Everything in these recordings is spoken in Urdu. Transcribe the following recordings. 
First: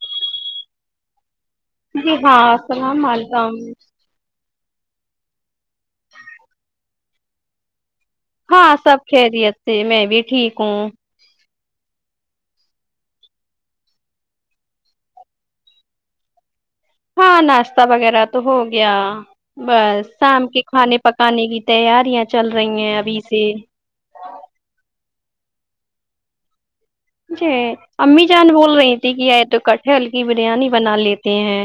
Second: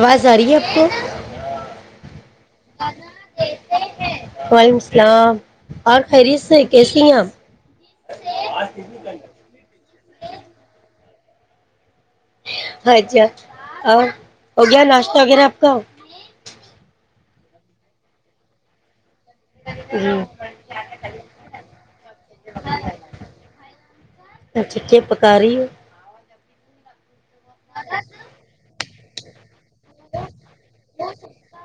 [inaudible] [inaudible] وعلیکم السلام اور خیریت سے کیسے [inaudible] ہاں سب خیریت سے میں بھی ٹھیک ہوں اچھا اور ہو گیا ناشتہ وغیرہ اپ کا ہاں ناشتہ وغیرہ تو ہو گیا بس جی سام کی کھانے پکانے کی تیاریاں چل رہی ہیں ابھی سے خاریی جی امی جان بول رہی کیا ہے تو ک ہلکی بریانی بنا لیتے ہیں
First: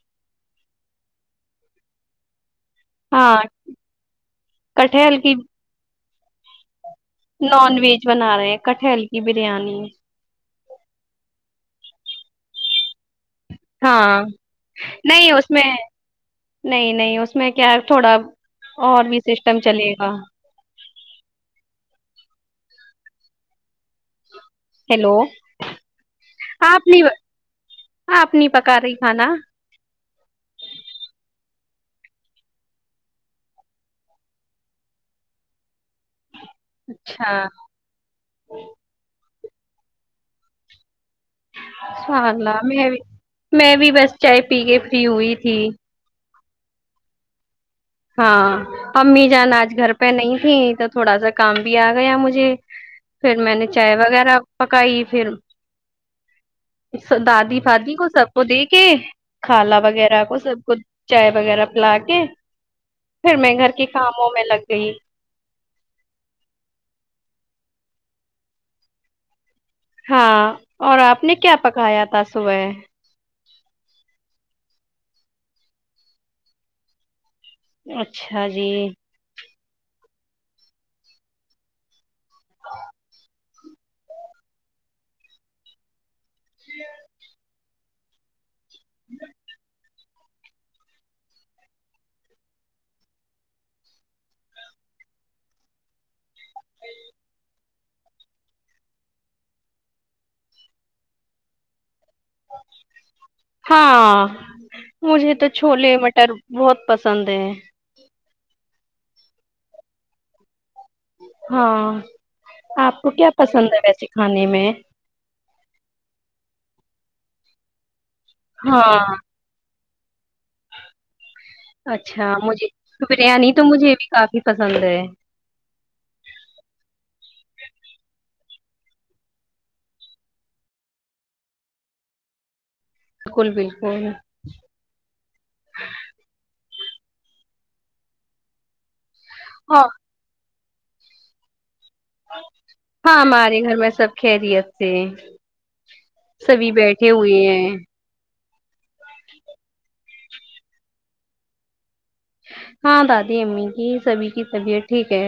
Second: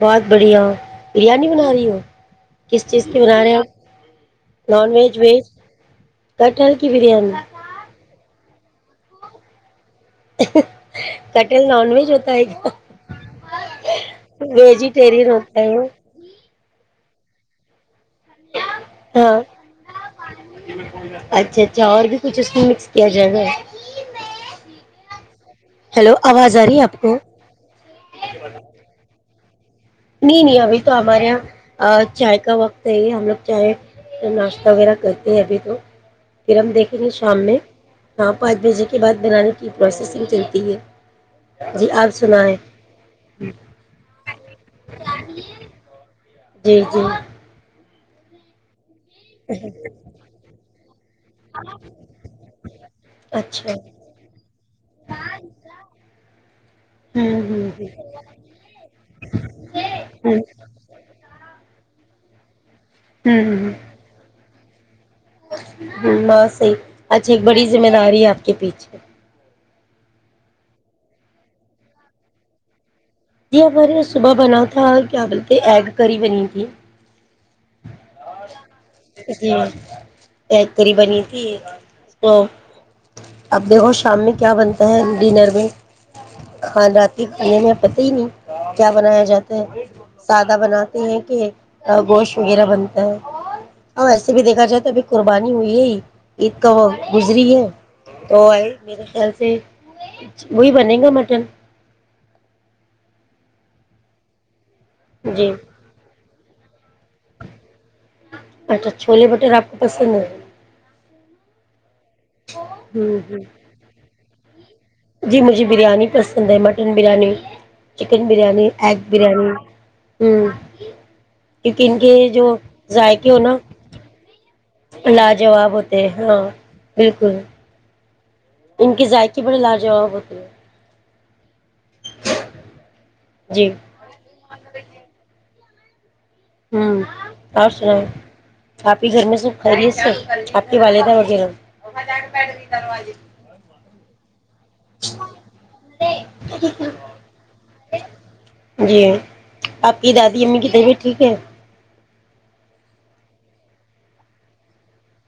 بہت بڑھیا بریانی بنا رہی ہو کس چیز کی ہاں بنا رہے آپ نان ویج کٹہل کی ویج کٹھن نان ویج بنا رہے ہیں کٹل کی بریانی کٹر نان ویج ہوتا ہے گ ہاں ویجیٹیرین نہیں اس ہوتا میں ہے نہیں نہیں اس میں کیا تھوڑا اور بھی ہاں سسٹم چلے گا اچھا اچھا اور بھی کچھ اس کو مکس کیا جائے گا ہیلو ہیلو آواز آ رہی آپ ہے نہیں کو آپ نہیں پکا رہی کھانا نہیں نہیں ابھی تو آبارے یہ چائے کا وقت ہے یہ ہم لوگ چائے ناشتہ وغیرہ کرتے ہیں ابھی تو پھر ہم دیکھیں گے شام اچھا میں ہاں پانچ بجے کے بعد بنانے کی پروسیسنگ چلتی ہے جی آپ سوال لا سنائیں میں بھی میں بھی بس چائے پی کے بھی ہوئی تھی جی جی ہاں امی جان آج گھر پہ نہیں تھیں تو تھوڑا سا کام بھی آ گیا مجھے پھر میں نے اچھا چائے وغیرہ پکائی پھر ہوں دادی ہوں فادی کو سب کو دے کے کالا وغیرہ کو ہوں سب کو چائے وغیرہ پلا کے پھر میں گھر کے کاموں میں لگ جی [unintelligible] ہ ہاں صحی اچھا ایک بڑی ذمہ داری ہے آپ کے پیچھے ہاں اور آپ نے کیا پکایا تھا صبح جی ہمارے صبح بنا تھا کیا بولتے ایگ کری بنی تھی اچھا جی جی ایگ کری بنی تھی تو اب دیکھو شام میں کیا بنتا ہے ڈنر میں ہاں راتاتنے پتا نہیں کیا بنایا جاتا ہے سادہ بناتے ہیں کہ گوشت وغیرہ بنتا ہے ا ایسے بھی دیکھا جائے تو ابھی قربانی ہوئی ہے عید کا وہ گزری ہے تو آئے میرے خیال سے وہی بنے گا مٹن ہاں مجھے تو جی چھولے مٹر بہت پسند ہے اچھا چھولے بٹر آپ کو پسند ہے ہاں آپ کو ہوں کیا ہوں پسند ہے ویسے کھانے میں جی مجھے بریانی پسند ہے مٹن بریانی چکن بریانی ہاں ایگ بریانی ہوں کیونکہ ان کے اچھا جو مجھے ذائقے ہو بریانی نا تو مجھے بھی کافی پسند ہے لاجواب ہوتے ہاں بالکل ان کے ذائقی بڑی لاجواب ہوتی ہے بالکل جی بالکل [inaudible] ہوں اور سناوں آپ گھر میں سب ہاں خیریت سے والید ا وغیرہ ہاں ہمارے گھر میں سب خیرت سبھی بیٹھے ہوئے ہیں جی آپ کی دادی امی کی طبیعت ٹھیک ہے ہاں دادی امی کی سبھی کی طبیعت ٹھیک ہے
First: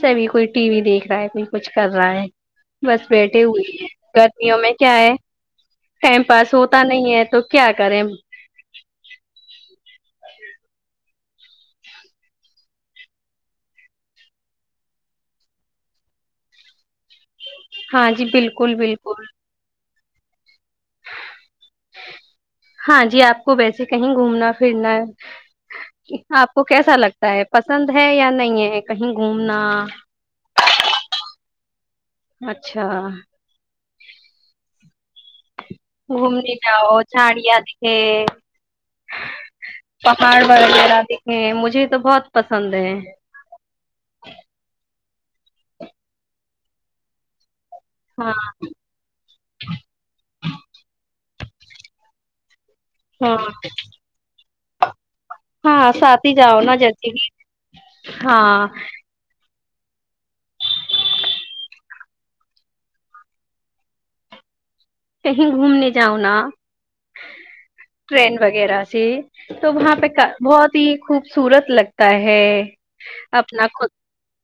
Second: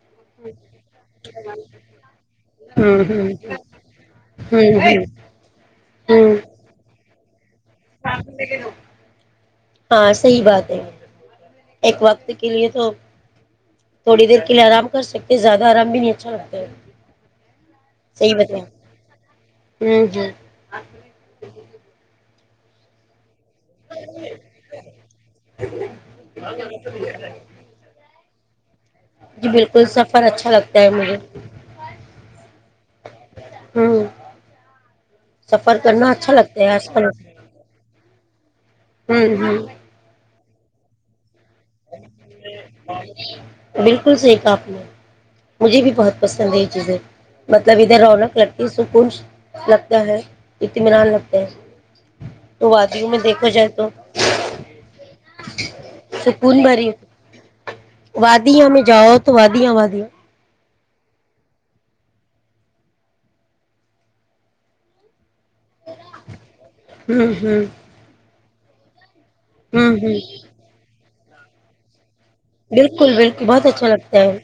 سبھی کوئی ٹی وی دیکھ رہا ہے کوئی کچھ کر رہا ہے ہوں بس ہوں بیٹھے ہوئے گرمیوں میں ہوں کیا ہوں ہے ٹائم ہوں پاس ہوتا نہیں ہے تو کیا کریں ہاں صحی بات ہے ایک وقت کے لیے تو تھوڑی دیر کے لیے آرام کر سکتے زیادہ آرام بھی نہیں اچھا لگتا ہے ہاں جی صحیح بتائیں بالکل بالکل [unintelligible] ہاں جی آپ کو ویس کہیں گھومنا پھرنا آپ کو کیسا لگتا ہے پسند ہے یا نہیں [inaudible] جی بالکل سفر اچھا لگتا ہے مجھے اچھا ہوں سفر کرنا اچھا گھومنے لگتا ہے آج جاؤ کل چھاڑیا دکھے ہوں ہوں پاڑ [unintelligible] بالکل سحی کہپ نے مجھے بھی بہت پسند ہے یہ چیزیں مطلب ادھر ہاں رونق لگتی ہے سکنج لگتا ہے اطمینان لگتا ا تو وادیوں میں ہاں دیکھا جائے تو ہاں ساتھ ہی جاؤ پن نا بری جیسے کہ وادی ہاں ہمیں جاؤ تو وادی وی وادیا کہیں گھومنے جاؤ نا ہوں ہوں ٹرین وغیرہ سے تو وہاں ہوں پہ ہوں بہت ہی خوب سورت لگتا ہے بالکل بالکل اپنا بہت اچھا خود لگتا ہے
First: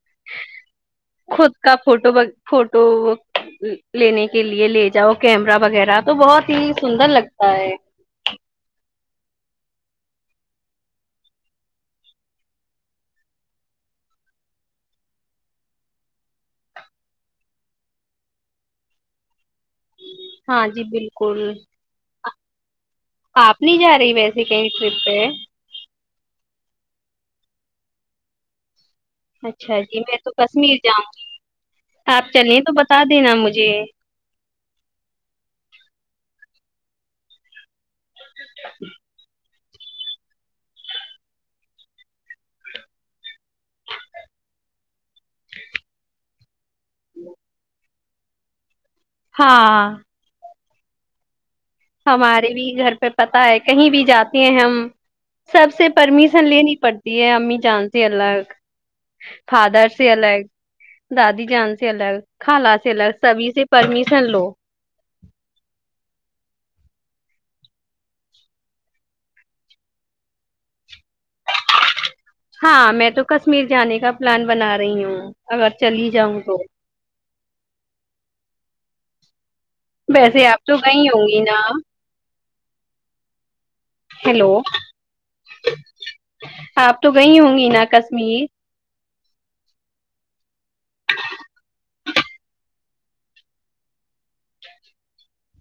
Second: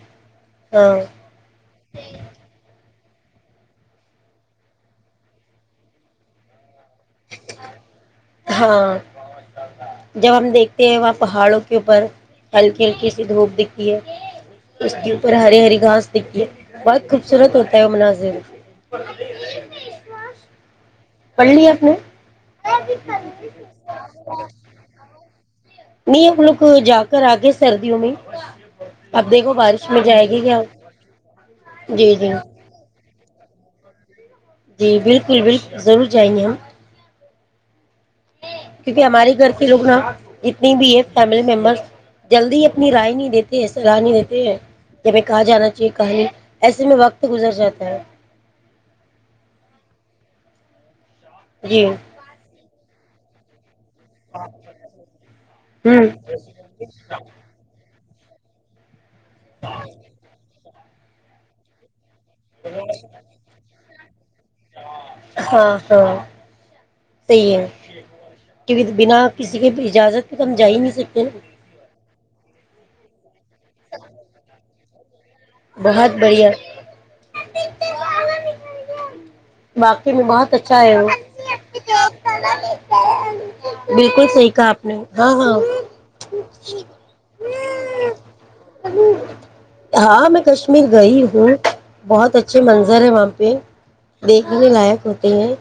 ہاں خود کا فوٹو فوٹو لینے کے لیے لے جاؤ کیمرہ وغیرہ تو بہت ہی سندر لگتا ہے ہاں جب ہم دیکھتے ہیں وہاں پہاڑوں کے اوپر ہلکی ہلکی سی دھوپ دکتی ہے اس کے اوپر ہری ہری گھاس دکھتی ہے بہت خوبصورت ہوتا ہے وہ مناظر ہاں جی بالکل پڑلیی اپ نے آپ نہیں جا رہی ویسے کہیں ٹرپ پہ نہیں ہم لوگ جا کر آگے سردیوں میں اب دیکھو اچھا بارش جی میں جائے تو گی کیا کشمیر جاؤں جی آپ جی چلیں تو بتا دینا مجھے جی بالکل بالکل ضرور جائیں گے ہم کیونکہ ہماری گھر لوگ نا جتنی بھی ہے فیملی ممبر جلدی اپنی رائے نہیں دیتے ہیں سلاح نہیں دیتے ہیں کہ ہمیں کہاں جانا چاہیے کہاں نہیں ایسے میں وقت گزر جاتا ہے ہاں جی ہوں ہمارے بھی گھر پہ پتتا ہے کہیں بھی جاتے ہیں ہم سب سے پرمیشن لینی پڑتی ہے امی جان [unintelligible] فادرس ہی ال الگ دادی جان سے الگ خالا سے لگ سبھی سے پرمیشن لو ہاں ہاں صحیح ہے کیکہ بنا کسی کے اجازت پہ تو ہم جا ہی نہیں سکتے ہاں میں تو کشمیر جانے کا پلان بنا رہی ہوں اگر چلی بہت جاؤں بڑھیا تو باقی میں ویسے بہت آپ تو اچھا ہے گئی وہ ہوں گی نا [unintelligible] ہیلو صحیح کہا آپ نے ہاں ہاں آپ تو گئی ہوں گی نا کشمیر ہاں میں کشمیر گئی ہوں بہت اچھے منظر ہے وہاں پہ دیکھنے لائق ہوتے ہیں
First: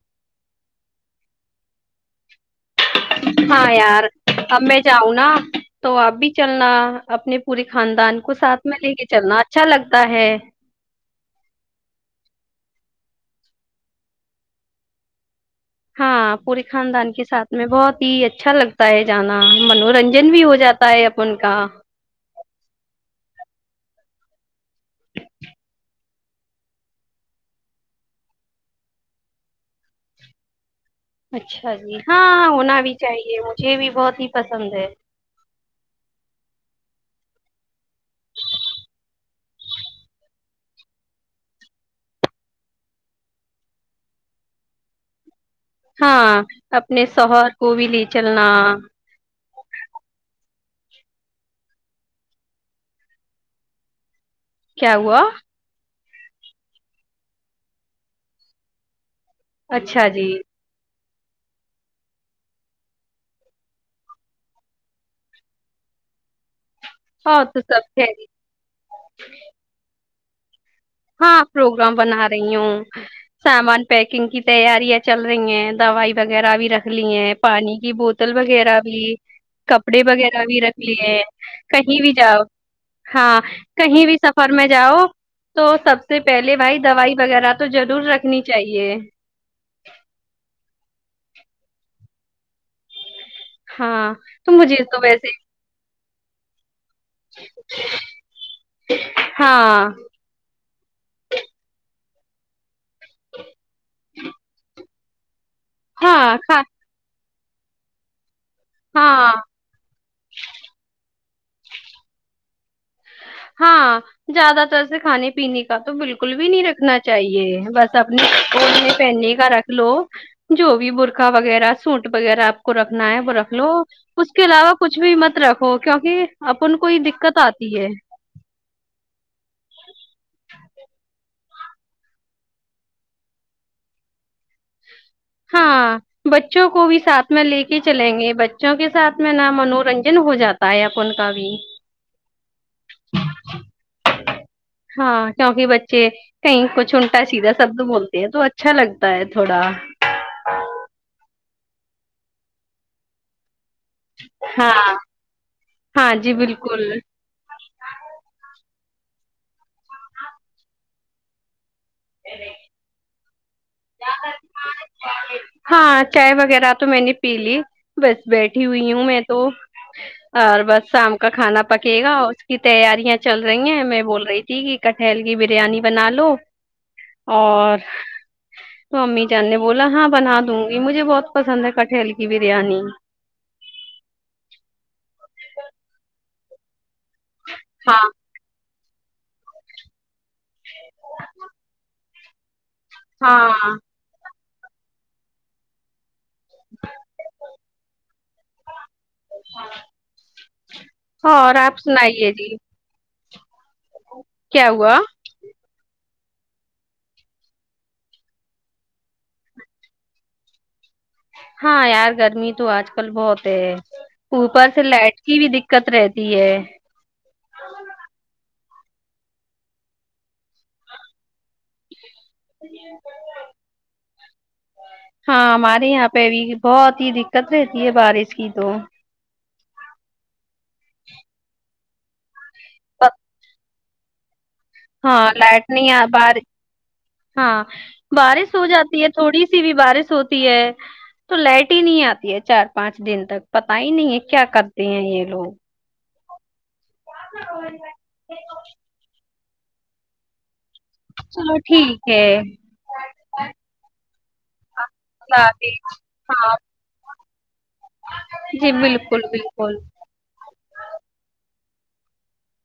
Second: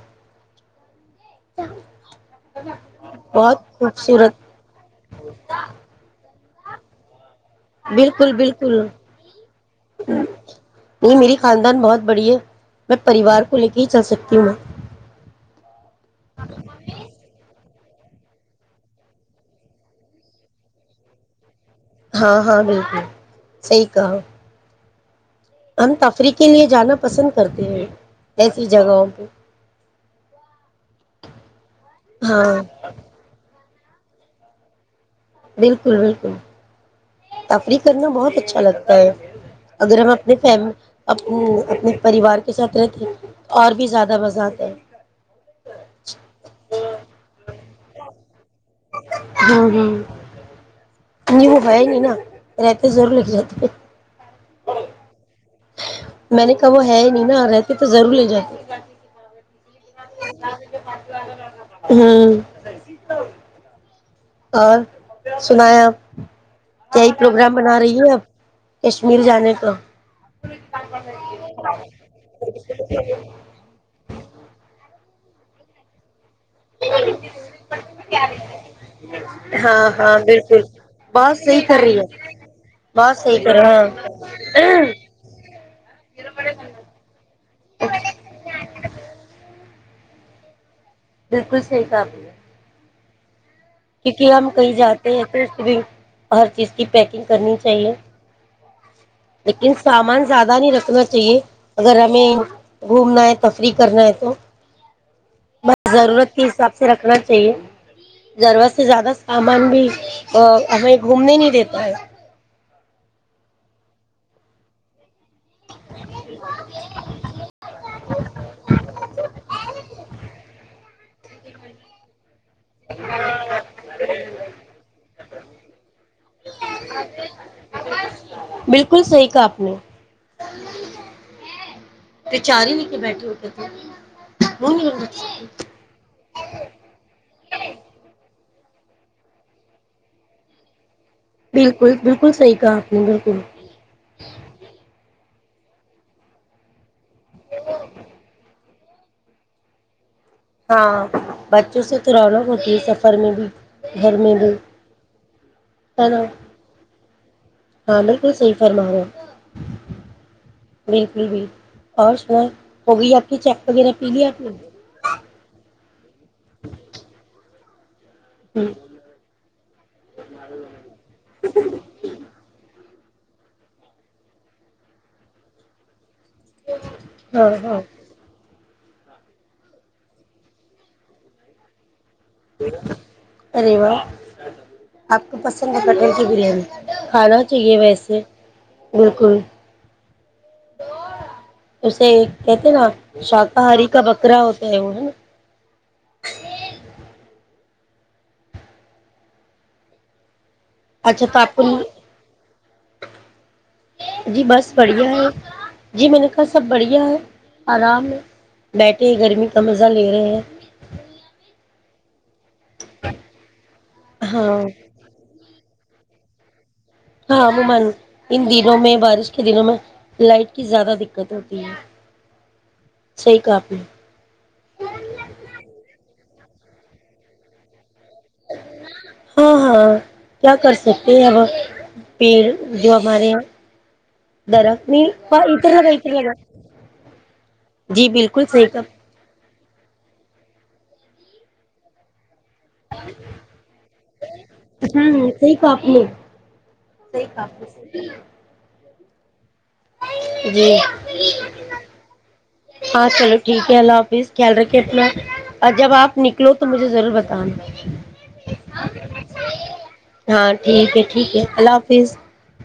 بہت ہاں یار خوبصورت اب میں جاؤں نا تو اب بھی چلنا اپنی پورے خاندان بالکل کو ساتھ میں بالکل لے کے چلنا اچھا لگتا ہے نہیں میری خاندان بہت بڑی ہے میں پریوار کو لے کے ہی چل سکتی ہوں ہاں پوری خاندان کے ساتھ میں بہت ب ہی اچھا لگتا ہے جانا منورنجن بھی ہو جاتا ہے اپن کا ہاں ہاں بالکل صحی کہا ہم تفریح کے لیے جانا پسند کرتے ہیں ایسی جگہوں پہ اچھا جی ہاں ہونا بھی چاہیے مھے بھی بہت ہی پسند ہے بالکل بالکل تفریح کرنا بہت اچھا لگتا ہے اگر ہم اپنے فی اپنے پریوار کے ساتھ رہتے ہیں تو اور بھی زیادہ مزہ آتا ہے ہاں اپنے سہر کو بھی لی چلنا ہ ہ نہیں وہ ہے نہیں نا رہتے زور لگ جاتے کیا ہوا میں نے کہا وہ ہے ہی نہیں نا رہتی تو ضرور لے جات اچھا جی ھمم اور سنا ہے آپ کیا ہی اور پروگرام تو بنا رہی سب ہے اب کشمیر جانے کا ج [unintelligible] ہاں پروگرام بنا رہی ہوں سامان پیکنگ کی تیاری ہے چل رہی ہیں دوائی وغیرہ بھی رکھ لی ہیں پانی کی بوتل وغیرہ بھی ہاں کپڑے ہاں وغیرہ بھی بالکل رکھ لیے ہیں بہت صحیح کر رہی کہیں بھی ہے جاؤ بہت ہاں صحیح کر رہے کہیں ہاں بھی سفر میں جاؤ تو سب سے پہلے بھائی دوائی وغیرہ تو ضرور رکھنی چاہیے بالکل صحیح کاابل ہے ہاں کیونکہ ہم تو کہیں مجھے تو جاتے ہیں ویسے پ سگ ہر چیز کی پیکنگ کرنی چاہیے لیکن ہاں سامان زیادہ نہیں رکھنا چاہیے اگر آپ م [unintelligible] گھومنا ہے تفریح کرنا ہے تو بس ضرورت ہاں کے حساب سے رکھنا چی ضرورت سے زیادہ ہاں سامان بھی ہمیں گھومنے نہیں دیتا ہے ہاں زیادہ تر سے کھانے پینے کا تو بالکل بھی نہیں رکھنا چاہیے بس اپنے آپو اپنے پہنے کا رکھ لو جو بھی بر کا وغیرہ سوٹ وغیرہ کو رکھنا ہے وہ رکھ لو اس کے علاوہ کچھ بھی مت رکھو کیونکہ اپن کوئی دقت آتی ہے بالکل صحیح کہ آپ نے ب چار ہی ل کے بیٹھے ہوتے تھے ہاں بچوں کو بھی ساتھ میں لے کے چلیں گے بچوں کے ساتھ میں نہ منورنجن ہو جاتا ہے ا بالکل بالکل صحیح کہا آپ نے بالکل ہاں ہاں کیونکہ بچے کہیں کچھ انٹا سیدھا شبد بولتے ہیں تو اچھا لگتا ہے تھوڑا ہاں بچوں سے تو رونق ہوتی ہے سفر میں بھی گھر میں بھی ہاں ن ہاں جی بالکل ہاں بالکل صحیح فرما ہوا بالکل بھی اور سنا وہ بھی آ ہچا وغیرہ پی لیا اپ نے ہاں چائے وغیرہ تو میں نے پی لی بس بیٹھی ہوئی ہوں میں تو اور بس شام کا کھانا پکے گا اس کی تیاری ں چل رہی ہیں میں بول رہی تھی کہ کٹھل کی بریانی بنا لو ہاں اور ہاں تو امی جان نے بولا ہاں بنا دوں گی مجھے بہت پسند ہے کٹھلی ارے واہ تو پسند ہے کٹہیل کی بریانی کھانا چاہیے ہاں ویسے بالکل [inaudible] [inaudible] نا ہاں شاکاہاری کا بکرا ہوتا [inaudible] ہاں اچھا تو ہاں اور کو آپ سنائیے جی جی کیا بس ہوا بڑھیا ہے جی م نے کا سب بڑھیا ہے آرام ہے بیٹھے گرمی کا مزہ لے رہے ہیں ہاں یار گرمی تو آج کل بہت ہے ہاں اوپر سے لائٹ کی بھی د دقت رہتی ہے ہاں امومن ہند دنوں میں بارش کے دنوں میں لائٹ کی زیادہ دقت ہوتی ہے صحیح کہا آپ نے [inaudible] [inaudible] ہاں ہمارے یہاں پہ بھی بہت ہی دقت رہتی ہے بارش کی تو ہاں ہاں کیا کر سکتے ہیں اب ہم پیر جو ہمارے درخت نہیں ہاں لائٹ ادھر نہیں لگا ا ادھر پا لگا رہی ہاں جی بالکل بارش ہو صحیح جاتی کہا ہے تھوڑی ی بھی بارش ہوتی ہے تو لائٹ ہی نہیں آتی ہے چار پانچ دن تک پتا ہی نہیں ہے کیا کرتے ہیں یہ ہوں لوگ صحیح کہا آپ نے صحیح کہا جی چلو ٹھیک ہے ہاں چلو ٹھیک ہے اللہ حافظ خیال رکھ ک اللہ اور جب حافظ آپ نکلو ہاں تو مجھے ضرور بتا [inaudible] جی بالکل بالکل ہاں ٹھیک ہے ٹھیک ہے اللہ حافظ فش